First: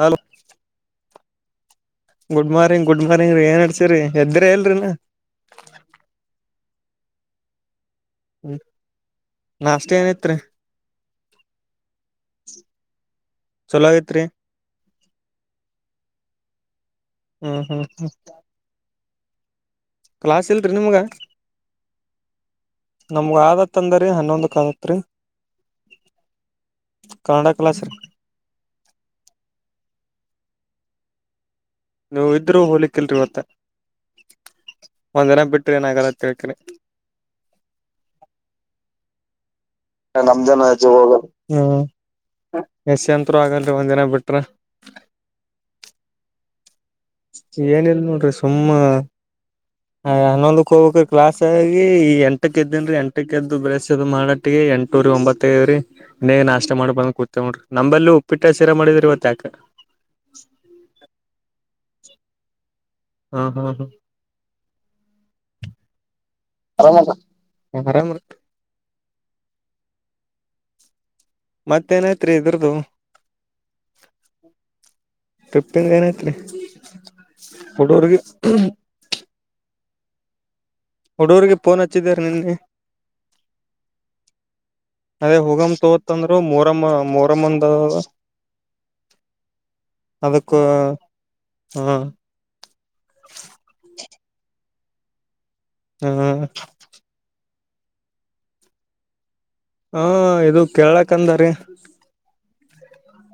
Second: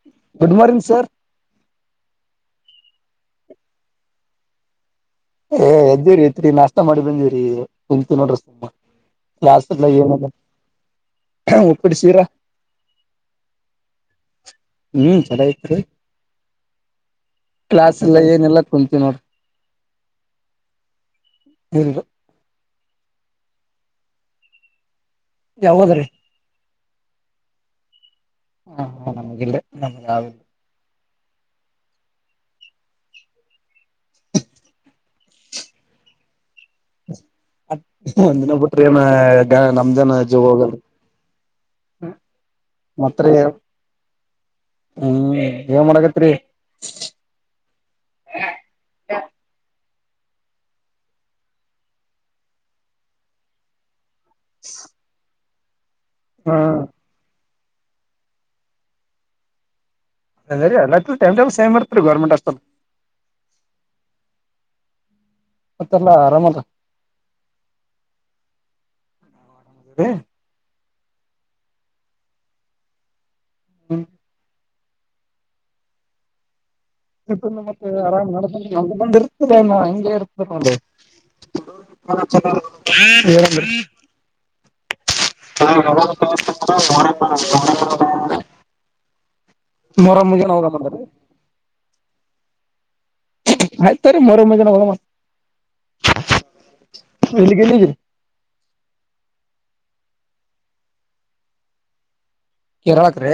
Hello good morning sir good morning good morning ರೀ ಏನ್ ಅಡ್ಸಿರರಿ ಎದ್ದ್ರ ಇಲ್ರಿನ ಏ ಎದ್ದಿವ್ರರಿ ಐತ್ರಿ ನಷ್ಟ ಮಾಡಿ ಬಂದಿವವ್ರಿ ಕುಂತ ನೋಡ್ರಿ ಸುಮ್ಮ ಕ್ಸ್ ನಾಷ್ಟ ಏನಲ್ಲ ಏನೈತ್ರಿ ಉಪ್ಪಿಡ್ ಸೀರ ಚಲೋ ಐತ್ರಿ ಹ್ಮ್ ಚೆನ್ನ ತ್ೀ ಹ್ಮ್ ಹ್ಮ್ ಕ್ಲಾಸ್ ಹ್ಮ್ ಎಲ್ಲ ಏನೆಲ್ಲ ಕುಂತೀವಿ ನೋಡ್ರಿ ಕ್ಲಾಸ್ ಇಲ್ರಿ ನಿಮ್ಗ ಇಲ್ ನಮ್ಗ ಆದತ್ ಅಂದರಿ ಹನ್ನೊಂದಕ್ದತ್ರಿ ಯಾವಾದ್ರಿ ಕಾಡ ಕಲಾಸರ್ ಹಾ ಹಾ ನಮಗಿಲ್ಲ ನಮಗೆಾವಿಲ್ಲ ನೀವು ಇದ್ರರು ಹೋಲಕ್ಿಲ್ರಿ ಗತ್ತ ಒಂದ್ ಜನ ಬಿಟ್ರಿ ಏನಾಗಲ್ಲ ಕೇಳ್ಕಿ ಮ ನಮ್ದೇನಜ್ಜ ನಮ್ದನ ಹೋಗಲ್ ಅಜ್ಜ ಹೋಗ ಹ್ಮ್ ಎಸ್ ಮತ್ತ ಅಂತರು ಆಗಲ್ರಿ ಒಂದಿನ ಬಿಟ್ರ ಹ್ಮ್ ಏ ಮಾಡಗತ್ರಿ ಏನಲ್ ನೋಡ್ರಿ ಸುಮ್ಮ ಹ ಹನ್ನೊಂದಕ್ಕೆ ಹೋಗಬೇಕ ಕ್ಲಾಸ್ ಆಗಿ ಈ ಎಂಟಕ್ಕೆದ್ದೇನ್ ಎಂಟಕ್ಕೆ ಎದ್ದು ಬ್ರಸು ಮಾಡಟ್ಟಿಗೆ ಎಂಟೂರೆ ಒಂಬತ್ತು ತ್ತೆವ್ರೀ ನೆ ಹಾ ನಾಷ್ಟ ಮಾಡಿ ಬಂದ್ ಕೂತೇವ ನೋರಿ ನಂಬಲ್ಲಿ ಉಪ್ಪಿಟ್ಟ ಸೀರ ಮಾಡಿದ್ರ ಇವತ್ ಯಾಕ [unintelligible] ಗರ್ಮಂಟ್ ಆಸ್ಪತ್ ಹ್ಮ ಹ್ಮ ಮತ್ತೆಲ್ಲಾ ಆರಾಮಲ್ಲ ಹ್ಮ ಹ ಆರಮ್ ಹ ಮತ್ತೇನೈತ್ರಿ ಇದ್ರದು ಹ್ಮ ಟ್ರಿಪ್ಪಿನ್ದ್ ಏನಾಯ್ತ್ರಿ ಮತ್ತೆ ಆರಾಮ್ ಬಂದ ಇರ್ ಹುಡುಗರ್ರಿಗೆ ಫೋನ್ ಹಚ್ಚಿದಾರ ನಿನ್ನೆ [unintelligible] ಅದೇ ಹೋಗಮ್ ತೋತಂದ್ರು ಮೊರಮ್ಮ ಮೊರಮ್ಮಂದ [unintelligible] [unintelligible] ನೂರಮ್ಮ ಜನ ಅದಕ್ಕ ಹೋಗ ಬಂದಾರೆ ಹಾ ಆಯ್ತರಿ ಮರ ಮಜೆನ ಒಗಮ ಹ್ಮ ಎಲ್ಲಿಗೆಲ್ಲಿಗೆ ಹಾ ಇದು ಕೇಳಕ್ಂದಾರಿ ಕರಳಕ್ ರೆ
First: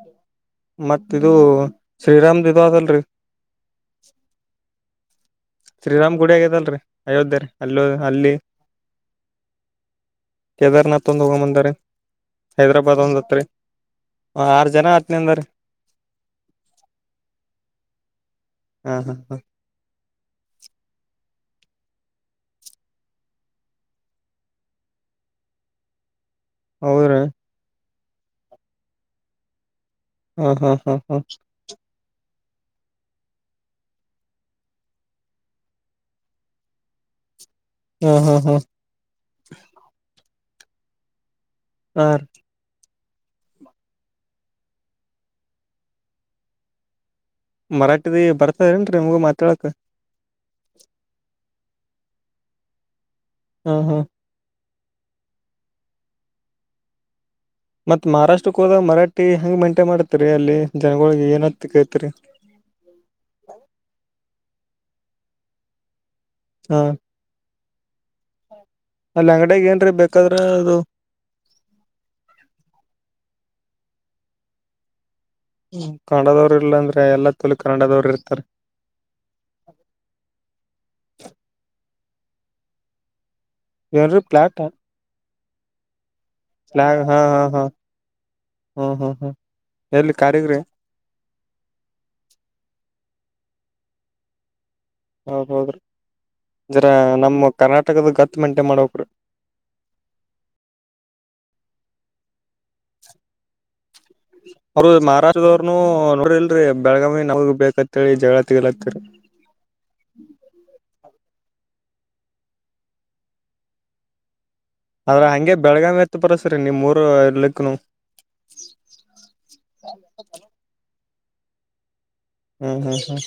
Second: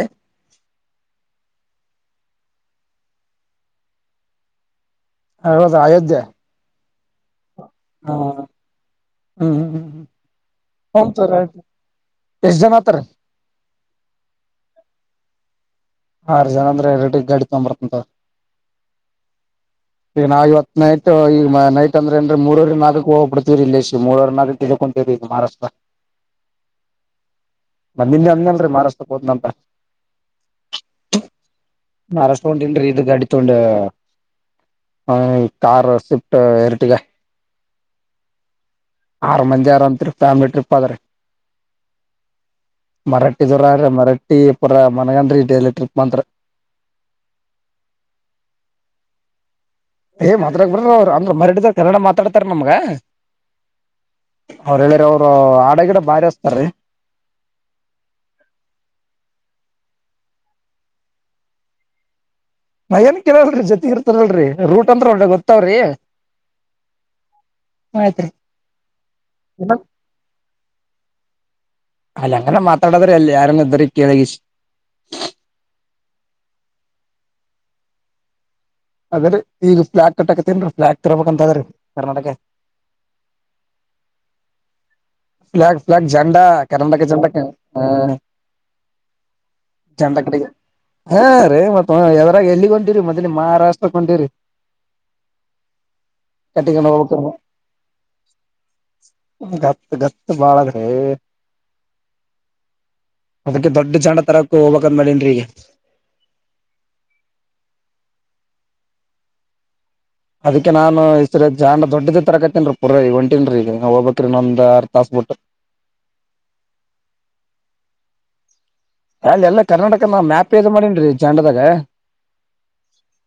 ಶ್ರೀರಾಮ ದಿವಾದಲ್ರಿ ಹೌದ ಶ್ರೀರಾಮ್ ಅಯೋಧ್ಯೆ ಗುಡ ಆಗದಲ್ರಿ ಅಯೋಧ್ಯೆ ರೀ ಅಲ್ಲೋ ಹಾ ಅಲ್ಲಿ ಹ್ಮ್ ಹ್ಮ್ ಹ್ಮ್ ಕೇದಾರ್ನಾಥ್ ಹ್ಮ್ ಒಂದ್ ಸರ್ ಆಯ್ತು ಹೋಗಂಬಂದಾರ ಎಷ್ಟ್ ಜನ ಆತಾರ ಹೈದ್ರಾಬಾದ್ ಒಂದ್ತ್ರಿ ಆರ್ ಜನ ನಂದರಿ ಆರು ಜನ ಅಂದ್ರೆ ಎರಟ ಗಾಡಿ ಹಾ ಹಾ ಹ ತೊಗಂಬರ್ತತೋರಿ ನಾವು ಇವತ್ ನೈಟ್ ಈಗ ನೈಟ್ ಅಂದ್ರೆ ಅಂದ್ರೆ ಮೂರವರಿ ನಾಲ್ಕ ಹೋಗ್ಬ ಬಿಡ್ತೀವರಿ ಇಲ್ಲೇಶ ಮೂರವರ ನಲ್ಕಕ್ ಇಕೊಂತೀವರಿ ಈಗ ಮಹಾರಾಷ್ಟ್ರ ಹೌದ್ರೀ ಮ ನಿನ್ನೆ ಅಂದಲ್ರೀ ಮಾರಾಷ್ಟಕ್ ಹೋದ್ನಂತ ಹ್ಮ್ ಹ್ಮ್ ಹ್ಮ್ ನಾರ ತಗೊಂಡನ್ರಿ ಇದು ಗಾಡಿ ತಗೊಂಡ ಕಾರ್ ಸ್ವಿಫ್ಟ ಎರಟಿಗ ಹಾ ಹಾ ಹಾ ಆರ ಮಂದಿ ಆರ ಅಂತೃ ಫ್ಯಾಮಿಲಿ ಟ್ರಿಪ್ ಆದರಿ ಆ ಮರಾಠಿ ದವರ್ರ ಮರಾಠಿ ಪುರ ಮನಗಂದ್ರ ಎಲೆಕ್ಟ್ರಿಕ್ ಮಂತ್ರ ಮರಾಠಿದಿ ಬರ್ತಾರೇನ್ ನಿಮ್ಗ ಮಾತಾಡಕ್ ಏ ಮಾತ್ರ ಬರ್ರ ಅವ ಅಂದ್ರ ಮರ ತರಡ ಮಾತಾಡ್ತಾರೆ ನಮ್ಗ ಹ್ಮ ಹ್ಮ್ ಅವ್ರ ಹೇಳಿರಿ ಅವರು ಹಾಡ ಗಿಡ ಬಾರಿ ಅಸ್ತಾರೀ ಮತ್ ಮಹಾರಾಷ್ಟ್ರಕ್ಕೆ ಹೋದಾಗ ಮರಾಿ ಹ ಹೆಂಗ ಮೈಂಟೈನ್ ಮಾಡ್ತರಿ ಅಲ್ಲಿ ಜನಗಳಿಗೆ ಏನತ್ತ ಕೈತಿರಿ ನಯನ್ ಕೇಳಲ್ರಿ ಜೊತೆ ಇರ್ತಾರಲ್ರರಿ ರೂಟ್ ಅಂತ್ರ ಒಳ್ಳೆ ಗೊತ್ತಾವ್ರೀ ಹಾ ಆಯ್ತ್ರಿ ಅಲ್ಲಿ ಅಂಗಡಿಯಾಗ ಏನ್ರೀ ಬೇಕಾದ್ರ ಅದು ಅಲ್ಲ ಅಂಗ ಮಾತ್ರಲ್ಲದ್ರ ಅಲ್ಲ ಯಾರಂದ ಕ ಲಗಿಸಿ [unintelligible] ಹ್ಮ ಕನ್ನಡದವ್ರ ಇಲ್ಲಾಂದ್ರೆ ಎಲ್ಲ ತಲ ಕನ್ನಡದವ್ರ ಇರ್ತಾರೆ ಅದ್ರೀ ಈಗ ಫ್ಲಾಗ್ ಕಟ್ಟಾಕತ್ತೇನ್ೀ ಫ್ಲಾಗ್ ತರಬೇಕಕ್ಂತದ್ರೀ ಕರ್ನಾಟಕ ಇಂದ್ರಿ ಪ್ಲಾಟ್ಾ ್ಲಾಗ್ಫಲಾಗ್ ಜಂಡಾ ಕೆರಂಡ ಹಾ ಜಂಡ ಹಾ ಹಾ ಹ ಹ್ಮ್ ಹ್ಮ್ ಹ್ಮ್ ಎಲ್ಲಿ ಜಂಡ ಕಡೆ ಕಾರಿಗ್ರಿ ಹಾ ರೀ ಮತ್ತದರಾಗ ಎಲ್ಲಿಗೊಂಡಿರಿ ಮೊದ್ಲಿ ಮಹಾರಾಷ್ಟ್ರಕಂಟಿರಿ ಹ ಹೌದ್ರೀ ಇದರ ಹೋಗ್ಬೇಕ ನಮ್ಮ ಕರ್ನಾಟಕದ ಗತ್ತು ಮೇಂಟೈನ್ ಮಾಡಕ್ ರೀ ಗತ್ತು ಬಾಳದ್ರೆ ಅವರು ಹೋಗ್ಬೇಕಂದ್ ಮಾಡೇನ್ರಿ ಈಗ ಮಹಾರಾಷ್ಟ್ರದವ್ರನು ನೋಡ್ರಲ್ರಿ ಬೆಳಗಾವಿ ನಾವ ಬೇಕತಿ ಳಿ ಜಗಳತ್ತಲ್ಲತ್ತರ ಅದಕ್ಕೆ ನಾನುಸ ಜಂಡ ದೊಡ್ಡದ ತರಗತನ್ ಪುರ ಹೊಂಟಿನ್ ಈಗ ಹೋಗಬಬೇಕಕ್ರಿ ನೊ್ ಆದದ್ರ ಹಂಗೆ ಬೆಳಗಾವಿ ಎತ್ ಬರಸ್ರೀ ನೀವು್ ಮೂರು ಇರ್ಲಿಕ್ಕನು ಅಲ್ಲ ಎಲ್ಲಾ ಕರ್ನಾಟಕ ನಾವ್ ಮ್ಯಾಪ ಇದು ಮಾಡೇನ್ೀ ಚಂಡದಾಗ ಹ್ಮ್ ಹ್ಮ್ ಹ್ಮ್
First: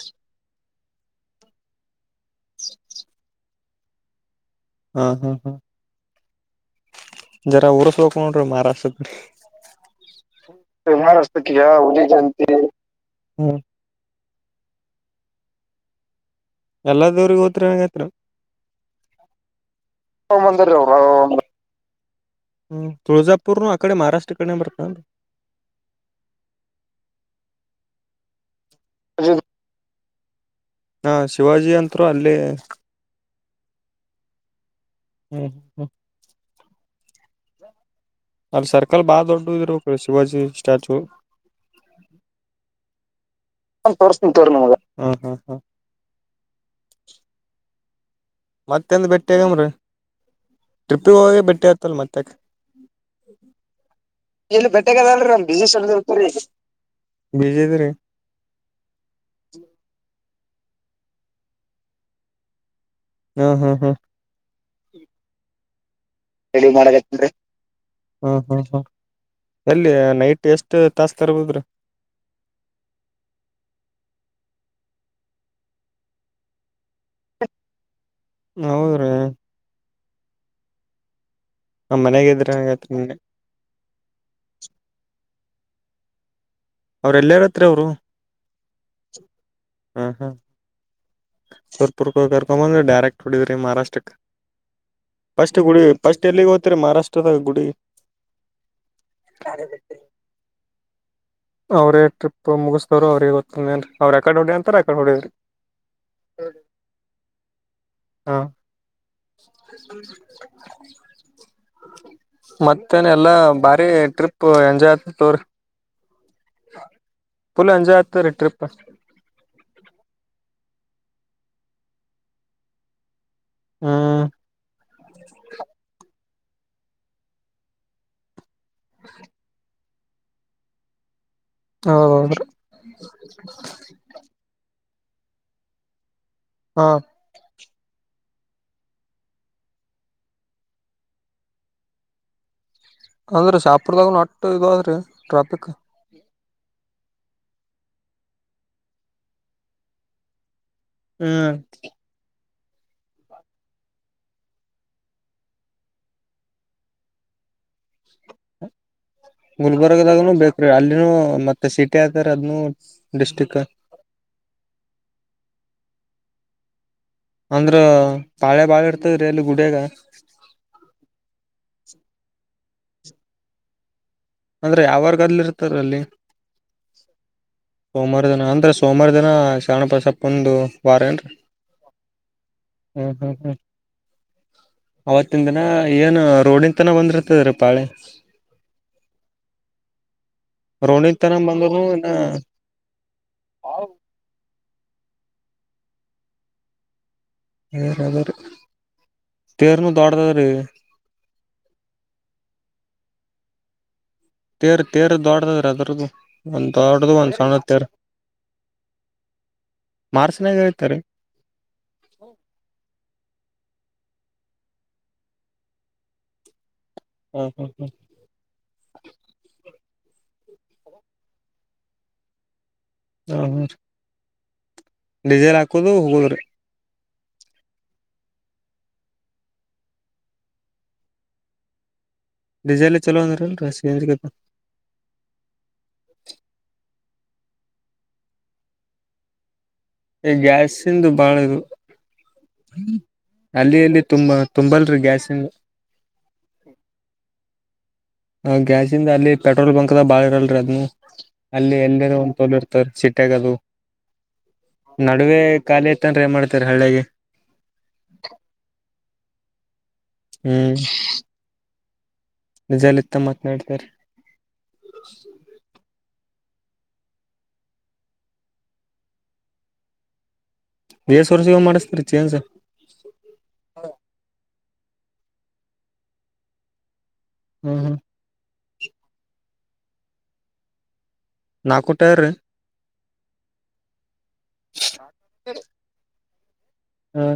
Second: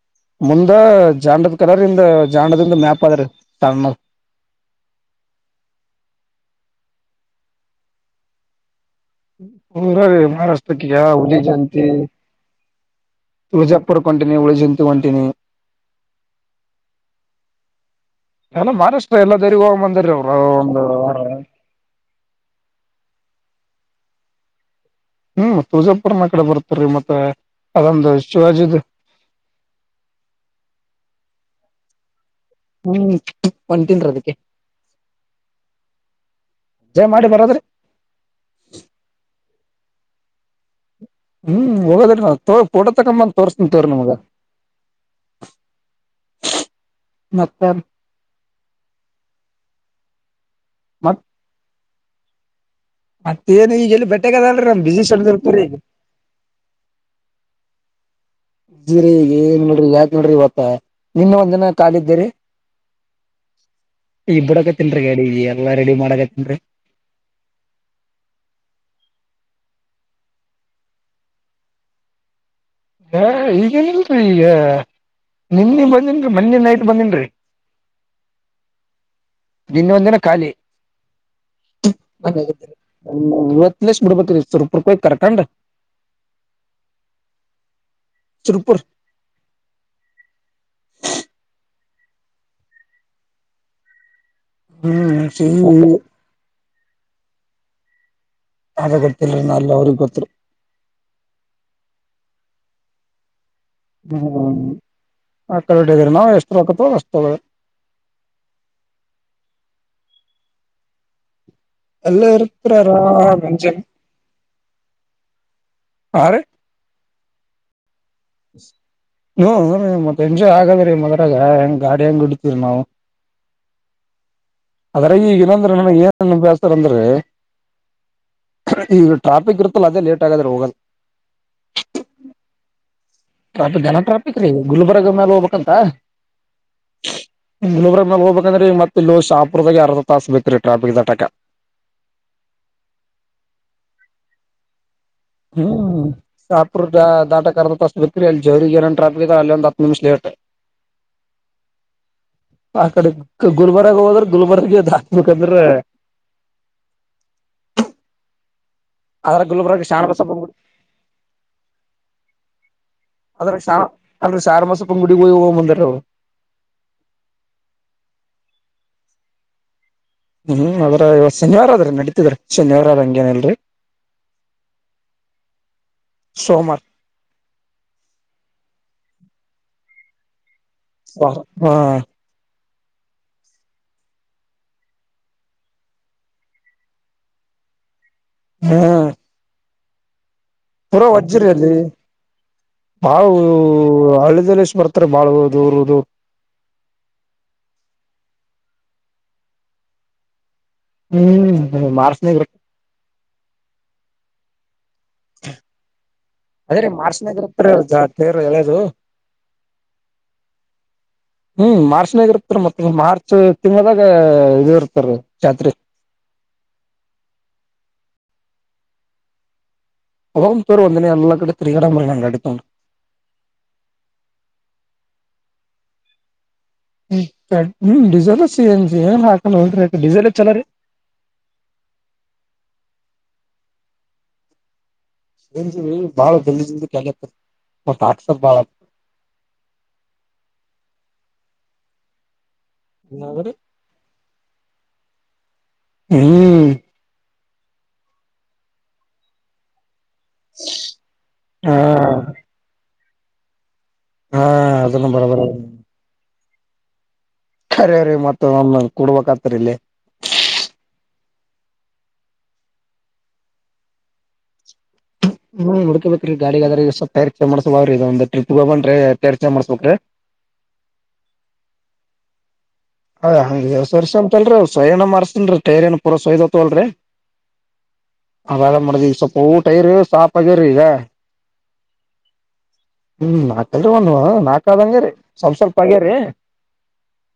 ಜಾಂಡದ್ ಕಲರ್ ಇಿಂದ ಜಾಂಡದಿಂದ ಮ್ಯಾಪ್ ಅದ್ರ ಸಣ್ಣ ಹ್ಮ್ ಹ್ಮ್ ಹ್ಮ್ ಜರ, ಊರ್ಸ್ ಬೇಕು, ನೋಡ್ರಿ ಮಹಾರಾಷ್ಟ್ರ. [inaudible] ಮ್ಮ್, ರಿ ಮಹಾರಾಷ್ಟ್ರಕ್ಕೆಇಗ, ಉಲಿ ಮಹಾರಾಷ್ಟ್ರಕ್ಕೆ ಯಾವ ಜಂತಿ ಹುಲಿ ಜಯಂತಿ ಹ್ಮ್ ತುಳಜಾಪುರ, ಬಂಟಿ.. [inaudible] ಟ ಉಳ ಜಂತು ಒಂಟಿನ ಎಲ್ಲ ದೇವ್ರಿಗೆ ಹೋದ್ರ ಹಂಗತ್್ಮ ಎಲ್ಲ ಮಹಾರಾಷ್ಟ್ರ ಎಲ್ಲ ದರಿಗ್ ಹೋಗ್ ಬಂದಾರಿ ಅವ್ರು ಒಂದು ತುಳಸ ಪೂರ್ವ, ಆ ಕಡೆ ಮಹಾರಾಷ್ಟ್ರ ಕಡೆ, ಬರುತೇನೂರಿ.. [inaudible] ಹ್ಮ್, ತೂಜಾಪುರ್ನ ಕಡೆ ಬರ್ತ್ರೀ! ಮತ್ತೆ ಅದೊಂದು ಶಿವಾಜದು! [inaudible] ಹ ಹಾ, ಶಿವಾಜಿ ಅಂತರು! ಅಲ್ಲೆ.. [inaudible] ಹ್ಮ್ ಒಂದ್ತನ್ರ ಅದಕ್ಕೆ ಹ್ಮ್ ಹ್ಮ್ ಮಾಡಿ ಬರೋದ್ರಿ ಅಲ್ಲಿ ಸರ್ಕಲ್ ಬಾಳ ದೊಡ್ಡ ಇರಬೇಕು ಶಿವಾಜಿ ಸ್ಟ್ಯಾಚು ಹ್ಮ್, ಹೋಗದಿ ತಕೊ ಪೋಟೊ ತಾಕೋಬಂದ ತೋರಿಸ್ತೀನಿ ನಿಮಗ ತೋರ್ಸ್ತನ್ ತೋರಿ ನಿಮಗ ಹಾ ಹಾ ಹಾ ಮತ್ತ ಮತ್ತೆ ಹೇಳಿ ಬಿಟ್ಟು ಹೇಳಿ ಟ್ರಿಪ್ಗೆ ಹೋಗಿ ಬಿಟ್ಟೆ ಮಾತಾಲ್ ಮಾತೇಕೆ ಮತ್ತೇಏನ್ ಈಗ ಎಲ್ಲಿ ಬಟೆಗ ಅದಲ್ರಿ ನಮ್ ಬಿಸಿ ಬೆಟ್ಟೆಗದಲ್ರಿ ಸ್ಕೀಡೆಲ್ ನಮ್ ಬಿಸಿ ಇರುತ್ತೆ ಸಡದರ್ತರಿ [inaudible] ಜೀರಿ ಈಗ ಎಲ್ಲಿ ನೋಡಿ ಯಾಕ್ ನೋಡ್ರಿ ಮತ್ತ ನೆನ್ನೆ ಒಂದಿನ ಕಾಲಿದ್ದೀರಿ ಹಾ ಹಾ ಹಾ ಇಬುಡಕತಿನ್ರೀ ಗಾಡಿನ ಎಲ್ಲ ರೆಡಿ ಮಾಡ ರೆಡಿ ಮಾಡಕತಿನ್ರಿ. ಅಲ್ಲಿ ನೈಟ್ ಎಷ್ಟು ತಾಸ್ ತರಬೇಕು ರೀ ಹ ಈಗೇನಿಲ್ರರಿ ಈಗ ನಿನ್ನ ಬಂದನ್ರಿ ಮೊನ್ನೆ ನೈಟ್ ಬಂದನ್ರರಿ ಹೌದ್ರೀ ಇನ್ನೊಂದಿನ ಖಾಲಿ ನಮ್ ಮನ್ಯಾಗ ಇದ್ರಿ ಹಂಗೈತ್ರಿ ನಿನ್ನೆ ಇವತ್ ಲಷ್ಟ ಬಿಡ್ಬೇಕ ಸರ್ಪುರ್ಕಯ ಕರ್ಕಂಡ್ರ ಅವ್ರೆಲ್ಲಾರ ಹತ್ರ ಅವ್ರು ಸುರ್ಪುರ್ ಹ್ಮ ಹ್ಮ ಸುರಪುರ್ ಕರ್ಕೊಂಬಂದ್ರ ಡೈರೆಕ್ಟ್ ಹೊಡಿದ್ರಿ ಮಹಾರಾಷ್ಟ್ರಕ್ ಹ್ಮ್ ಮಹಾರಾಷ್ಟ್ರದ ಗುಡಿ ಅದು ಗೊತ್ತಿಲ್ಲ ಅವ್ರಿಗೆ ಗೊತ್ತು ಅವ್ರೇ ಟ್ರಿಪ್ ಮುಗಿಸ್ತಾರರು ಅವ್ರಿಗೆ ಗೊತ್ತ ಹ್ಮ ಆಕಡೆ ಹೋಡಿನಾ ಎಷ್ ತಕೊತಾರೆ ಅಷ್ಟು ರೀ ಹ ಇರ್ತರ ಮತ್ತೇನ ಎಲ್ಲಾ ಆರಾಮ್ ಎಂಜಾಯ್ ಬಾರಿ ಟ್ರಿಪ್ ಎಂಜಾಯಗುತೇ ತಾಕೊಳ್ರಿ ಹಾ ರೀ ಫುಲ್ ಎಂಜಾಯ್ ಆತರಿ ಟ್ರಿಪ್ ಹ್ಮ ಮತ್ತೆ ಎಂಜಾಯ್ ಆಗ ಮದ್ರಾಗ ಹೆಂಗ್ ಗಾಡಿ ಹೆಂಗ್ ಹಡಿತೀರಿ ನಾವು ಹ್ಮ್ ಆದರೆ ಈಗ ಇಲ್ಲಂದ್ರೆ ನನಗೆ ಏನ್. ಅಂದ್ರಿ ಈಗ ಟ್ರಾಫಿಕ್ ಇರುತಾ ಅದೇ ಲೇಟ್ ಆಗಾದ್ರೆ ಹೋಗಲ್ ಹೌದ ಟ್ರಾಫಿಕ್ರಿ, ಗಾನ, ಟ್ರಫಿಕ್ ರೀ! ಗುಲ್ಬರ್. [inaudible] ಇನು ಮೇಲೆ ಹೋಗ್ಬೇಕಂತ [inaudible] ಹ ಹ್ಮ್ ಒಬ್ಬರ ಮೇಲೆ ಒಬ್ಬರು [inaudible] ಅದರಲ್ಲಿ ಮತ್ತೆ ಲುಸ್ಸು [inaudible] ಅಂದ್ರೆ ಶಾಪುರ್ದಾಗ ನಟ್ಟು ಇದು ಅದ್ರೀ [inaudible] ಹ್ಮ [inaudible] [unintelligible] ಸಪುರ್ ದಾಟ ಫಸ್ಟ್ ಅಲ್ಲಿ ಜೋರು ಟ್ರಾಫಿಕ್ ಅಲ್ಲಿ ಒಂದು ಹತ್ತು ನಿಮಿಷ ಲೇಟ್ [unintelligible] ಹ್ಮ್ ಆ ಕಡೆ ಗುಲ್ಬರ್ಗ್ ಹೋದ್ರೆ ಗುಲ್ಬರ್ಗಗೆ ಹಾಕ್ಬೇಕಂದ್ರೆ [inaudible] ಗುಲ್ಬರ್ಗದಾಗನುೂ ಗುಡಿ ಬೇಕ್ರೀ ಅಲ್ಲಿನೂ ಮತ್ತೆ ಸಿಟಿ ಆಯತರಿ ಅದನು ಅದ್ರ ಡಿಸ್ಟ್ರಿಕ್ ಶಾಣ ಅಲ್ರಿ ಶಾಣ ಬಸಪ್ಪ ಗುಡಿಗೆ ಹೋಗಿ ಹೋಗ್ ಬಂದಾರ ಅವ್ರು ಅಂದ್ರ ಬಾಳೆ ಬಾಳ ಇರ್ತದ್ರಿ ಅಲ್ಲಿ ಗುಡಿಯಾಗ [inaudible] ನಡತಿದ್ರೀ ಶನಿವಾರ ಹಂಗೇನಲ್ರರಿ [inaudible] ಅಂದ್ರೆ ಯಾವರ್ಗ ಅಲ್ಲಿ ಇರ್ತಾರೆ ಅಲ್ಲಿ ಸೋಮವಾರ [inaudible] ಸೋಮವಾರ ದಿನ ಅಂದ್ರೆ ಸೋಮವಾರ ದಿನ ಸಣ್ಣ ಬಸಪ್ಪನದು [inaudible] ಹಾ ಹಾ [inaudible] ಹ್ಮ್ ಹ್ಮ್ ಹ್ಮ್ ಅವತ್ತಿನ ದಿನ ಏನು ರೋಡನ್ ತನ ಬಂದಿರ್ತದ ರೀ ಪಾಳೆ [unintelligible] ಹ್ಮ್ ಪೂರಾ ರೋಡಿನ ತನ ವಜ್ಜ್ರಲ್ಲಿ ಬಂದ್ರನು ಇನ್ನ ಬಾವು ಹಳ್ಳದಲ್ಲಿಷ್ಟ [inaudible] ಬರ್ತಾರೆ ಬಾಳ್ದುೂರುದು [unintelligible] ಹ್ಮ್ ಆಧೇರಿ ತೇರುಣು ದಾಟ್ಟುಧಾರಿ. [inaudible] ಹ್ಮ್ ಹ್ಮ ಮಾಡಿಸಲೇಬೇಕು.. [inaudible] [unintelligible] ತೇರು [inaudible] ಅದೇ ದೊಡ್ಡದು ಒಂದ್ ಮಾರ್ಚ್ನಾಗ ಸಣ್ಣ ತೇರ್ ಇರುತ್ತರಿವ ಎದು ಮಾರ್ಚ್ನಾಗ ಐತರಿ ಹ್ಮ್ ಮಾರ್ಚ್ನಾಗ ಇರುತ್ತರಿ ಮತ್ತ ಮಾರ್ಚ್ ತಿಮ್ಮದಾಗ ಈ ಇರ್ತಾರ ಜಾತ್ರಿ ಹ್ಮ ಹ್ಮ ಹ್ಮ [unintelligible] ಅವ ತೇರು ಒಂದನ ಎಲ್ಲ ಕಡೆ ತಿಗಡ ಅಡತ ಹ್ಮ ಹ್ಮ ಡಿಸೇಲ್ ಹಾಕೋದು ಹೋಗೋದ್ರಿ ಹ್ಮ ಡೀಸೆಲ್ ಸಿ [unintelligible] ನ್ ಏನ್ ಹಾಕ ಹೋದ್ರಿ ಡೀಸೆಲ್ಲ ರರಿ [unintelligible] ವಿಜ ಚಲೋಕೇಂದ ಬಾಳ ಬೆಲ್ಲಿ ಕೆ [unintelligible] [unintelligible] ಕ್ಸರ್ ಬಳ ಈ ಗ್ಯಾಸ್ ಇಂದು ಬಾಳದು ಏನಾದ್ರಿ ಅಲ್ಲಿ ಅಲ್ಲಿ ತುಂಬಾ ತುಂಬಲ್ ರೀ ಗ್ಯಾಸಿನ ಹ್ಮ್ ಹ ಗ್ಯಾಾಸಂದ ಅಲ್ಲಿ ಪೆಟ್ರೋಲ್ ಬಂಕ್ ದ ಬಾಳ ಇರಲ್ರಿ ಅದ್ ಹಾ ಅಲ್ಲಿ ಎಲ್ಲರ ಒಂದ ತೋಲ್ ಇರ್ತಾರ ಸಿ ಕಟ್ಟೆಗಗಳು ಹಾ [unintelligible] ಅದನ್ನು ನಡುವೆ ಬರಬರ ಖಾಲಿ ಐತನ್್ರ ಮಾಡ್ತ ತ್ತರ ಹಳ್ಳೆಗೆ ಕರಿವರಿ ಮತ್ತ ಒ ಕು ಕೊಡ್ಬೇಕ ರಿಲ್ಲ ಹ್ಮ್ ನಿಜಲ್ತ್ತ ಮಾತ್ನಾಡ್ತಾರ ಹ್ಮ್ ಹುಡ್ಕಬೇಕಕ್್ರೀ ಗಾಡಿಿಗೆದ್ರರ್ಚ ಮಾಡ್ಸಬ್ರೀ ಇದ ಒಂದು ಟ್ರಿಪ್ಗೆೋಗ ಬನ್್ರಿ ಪೇರ್ಚೆ ಮಾಡ್ಸ್ಬೇಕ್ರೀ ಬೇಸ ವರ್ಸಗ ಮಾಡಸ್ತರಿ ಚೇಏನ್ಸ ಹ ಹಸ ವರ್ಷ ಅಂತಲ್ರಿ ಸೋಯಣ್ಣ ಮಾರ್ಸ್ತೇನ್ೀ ಟೈರ್ಏ ಪೂರಾ ಸಯದ ಹತವಲ್ರರಿ ಹ್ಮ್ ಹ್ಮ್ ಅವಾರ ಮಾಡ್ದ್ ಈಗ ಸ್ವಲ್ಪ ಊಟ ಇರ ಸಾಪ್ ಆಗ್ಯರ ಈಗ ನಾಕಟಾರ ಹ್ಮ್ ನಾಕಲ್ರಿ ಒಂದು ನಾಕಕ್ದಂಗ್ಯರಿ ಸ್ವಲ್ಪ ಸ್ವಲ್ಪ ಆಗ್ಯರಿ ಹ್ಮ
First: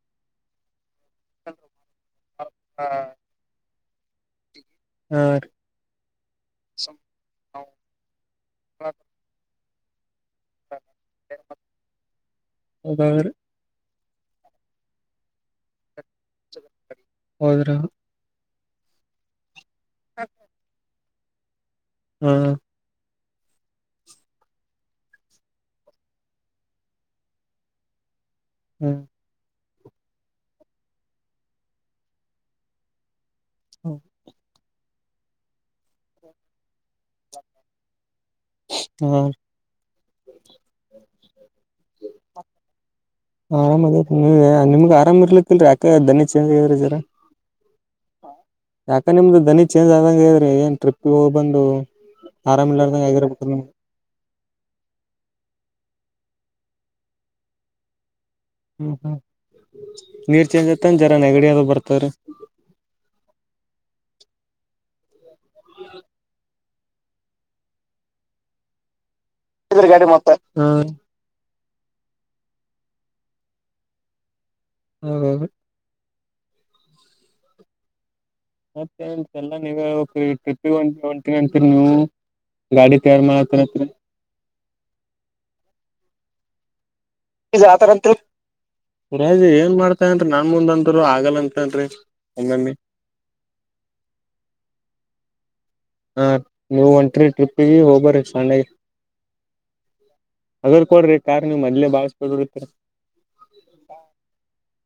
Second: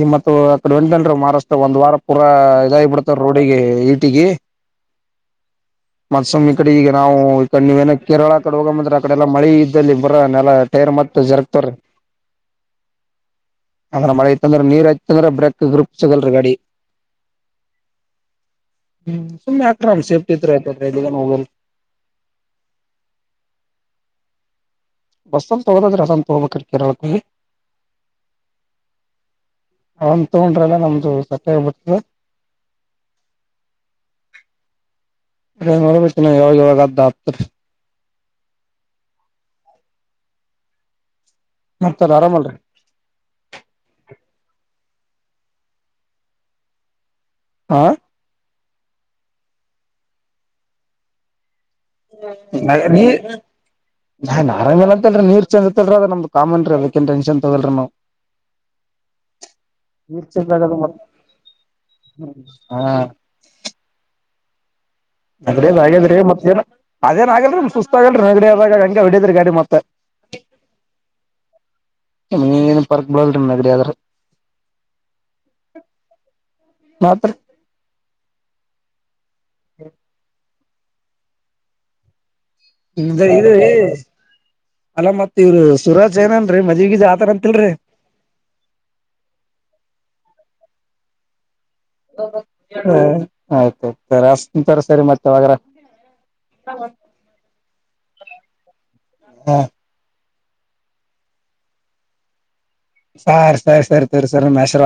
ನಿಮ್ಮ ಆತು ಆಡೆ ಒಂದ ಮಾರಸ್ತ ಒಂದ ವಾರ ಪೂರ ಇದಾಗಿ ಹಾ ಬಿಿಡ್ತಾರೆ ರೋಡಿಗೆ ಇ ಟ್ಟಿಗೆ ರೀ ಮತ್ಸೊಮ್ ಈ ಕಡೆ ಈಗ ನಾವು ಈಡೆ ನೀವೇನ ಕೇರಳ ಕಡೆ ಹೋಗಂದ್ರೆ ಆಕಡೆಲ್ಲಾ ಮಳೆ ಬರ ನೆಲ ಟೈರ್ ಮತ್ತ ಜರಗ್ತವೀ ಅವರು ಅದ್ರ ಮಳೆಐತ ಅಂದ್ರ ನೀರ್ ಯಐತ ಅಂದ್ರ ಬ್ರಕ್ ಹದ್ರ ಹ್ಮ್ ಸುಮ್ಮ್ನೆ ಆ ರಾಮ ಸೇಫ್ಟಿ ನೋಬಲ್ ಹ್ಮ ಬಸ್ಸಲ್ ತಗೋದದ್ರೀ ಅಸಂತ ತಗೋಬೇಕ್ರೀ ಕೇರಳಕ್ಕಿ ಹ್ಮ್ ಅವನ್ ತಗೊಂಡ್ರಿಲ್ಲ ನಮ್ದು ಸಟ್ಟಬರ್ತದೆ ಹ್ಮ ಮರನ ಯಾಗ್ದ ಹತ ಹಾ ಮತಾರ ಆರಾಮಲ್ರಿ ನೀ ನಿಮ್ಗ್ ಆರಾಮ್ ಇರ್ಲಿಕ್ಕಿಲ್ರರಿ ಯಾಕೆ ದಧನಿ ಚೇಂ್ ಆಗ್ರ ಜರಾ ಆಾ ಯಾಕ ನಿಮ್ದು ದ್ನಿ ಚೇಂಜ್ ಆದಂಗ ಇದ್ರಿ ಏನ್ ಟ್ರಿಪ್ಗೆ ಹೋಗ್ ಬಂದು ಆರಾಮ್ ನೀ ಇಲ್ಲಾರ್ದಂಗ ಆಗಿರ್ಬೇಕ ನಿಮ್ಗೆ ನಾನ್ ಆರಾಮೇ ಅಂತಲ್ರಿ ನೀರ್ ಚಂದತ್ತಲ್ರಿದ ನಮ್ದ ಕಾಮನ್ರಿ ಅದಕನ್ ಟೆನ್ ತಗದಲ್ರಿ ನಾವು ಹ್ಮ್ ಹ್ಮ್ ನೀರ್ ಚೇಂಜ್ ಆತ ಜರ ನೆಗಡದ ಬರ್ತವರಿ ಹಾ ನದದ ಹಾಗ್ಯದ್ರ ಮತ್ತೇಏ ಅದೇನ್ ಆಗಲ್ರಿಮ್ ಸುತಗಲ್ರಿ ನಗ ಆದ ಹಂಗ ಹೊ ಡಿ ಮತ್ತ ಇದ್ರ ಗಾಡಿ ಮತ್ತ ಹಾ ಪರ್ಕ್ ಬಳಲ್ ನಗಡ ಆದ್ರ ಹ್ಮ ಮಾತ್ರ ಮತ್ತೆ ಲ್ಲ ನೀವೇ ಹ ಒ ಒಂತ ನಂತ ನೀವು ಗಾಡಿ ಇ ತಯಾರ್ ಮಾಡತ್ತನತ್ರಿ ಅಲ್ಲ ಮತ್ ಇವರು ಸುರಾಜ್ ಏನನ್ ಮದ್ಗ ರಾಜ ಏನ್ ಮಾಡ್ತಾ ಅಂದ ನಾ ಮುಂದಂತರು ಆಗಲ್ಲ ಅಂತನ್ರಿ ಒಮ್ಮಮ್ಮಿ ಹ ಆಯ್ತ ಆಯ್ತರಷ್ಟ ತರ ಸರಿ ಮತ್ತೆ ಅವಾಗ ಹ ನೀವು ಒಂಟ್ರೀ ಟ್ರಿಪ್ಗೆ ಹೋಗ ಬರ ಸ್ಣ ಹಾ ಅಗರ್ ಕೊಡ್ರಿ ಕಾರ್ ನೀವು ಮದ್ಲಲೆ ಬಾಳಸ್ಕ ಬಿಡ್ಡತೀರಿ ಸರಿ ಸರಿ ಸರಿ ಸರಿ ಸರಿ ನ ಶರ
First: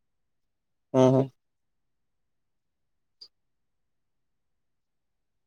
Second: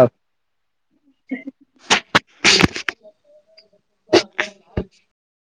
ಹ್ಮ್ ಹ್ಮ್ [unintelligible]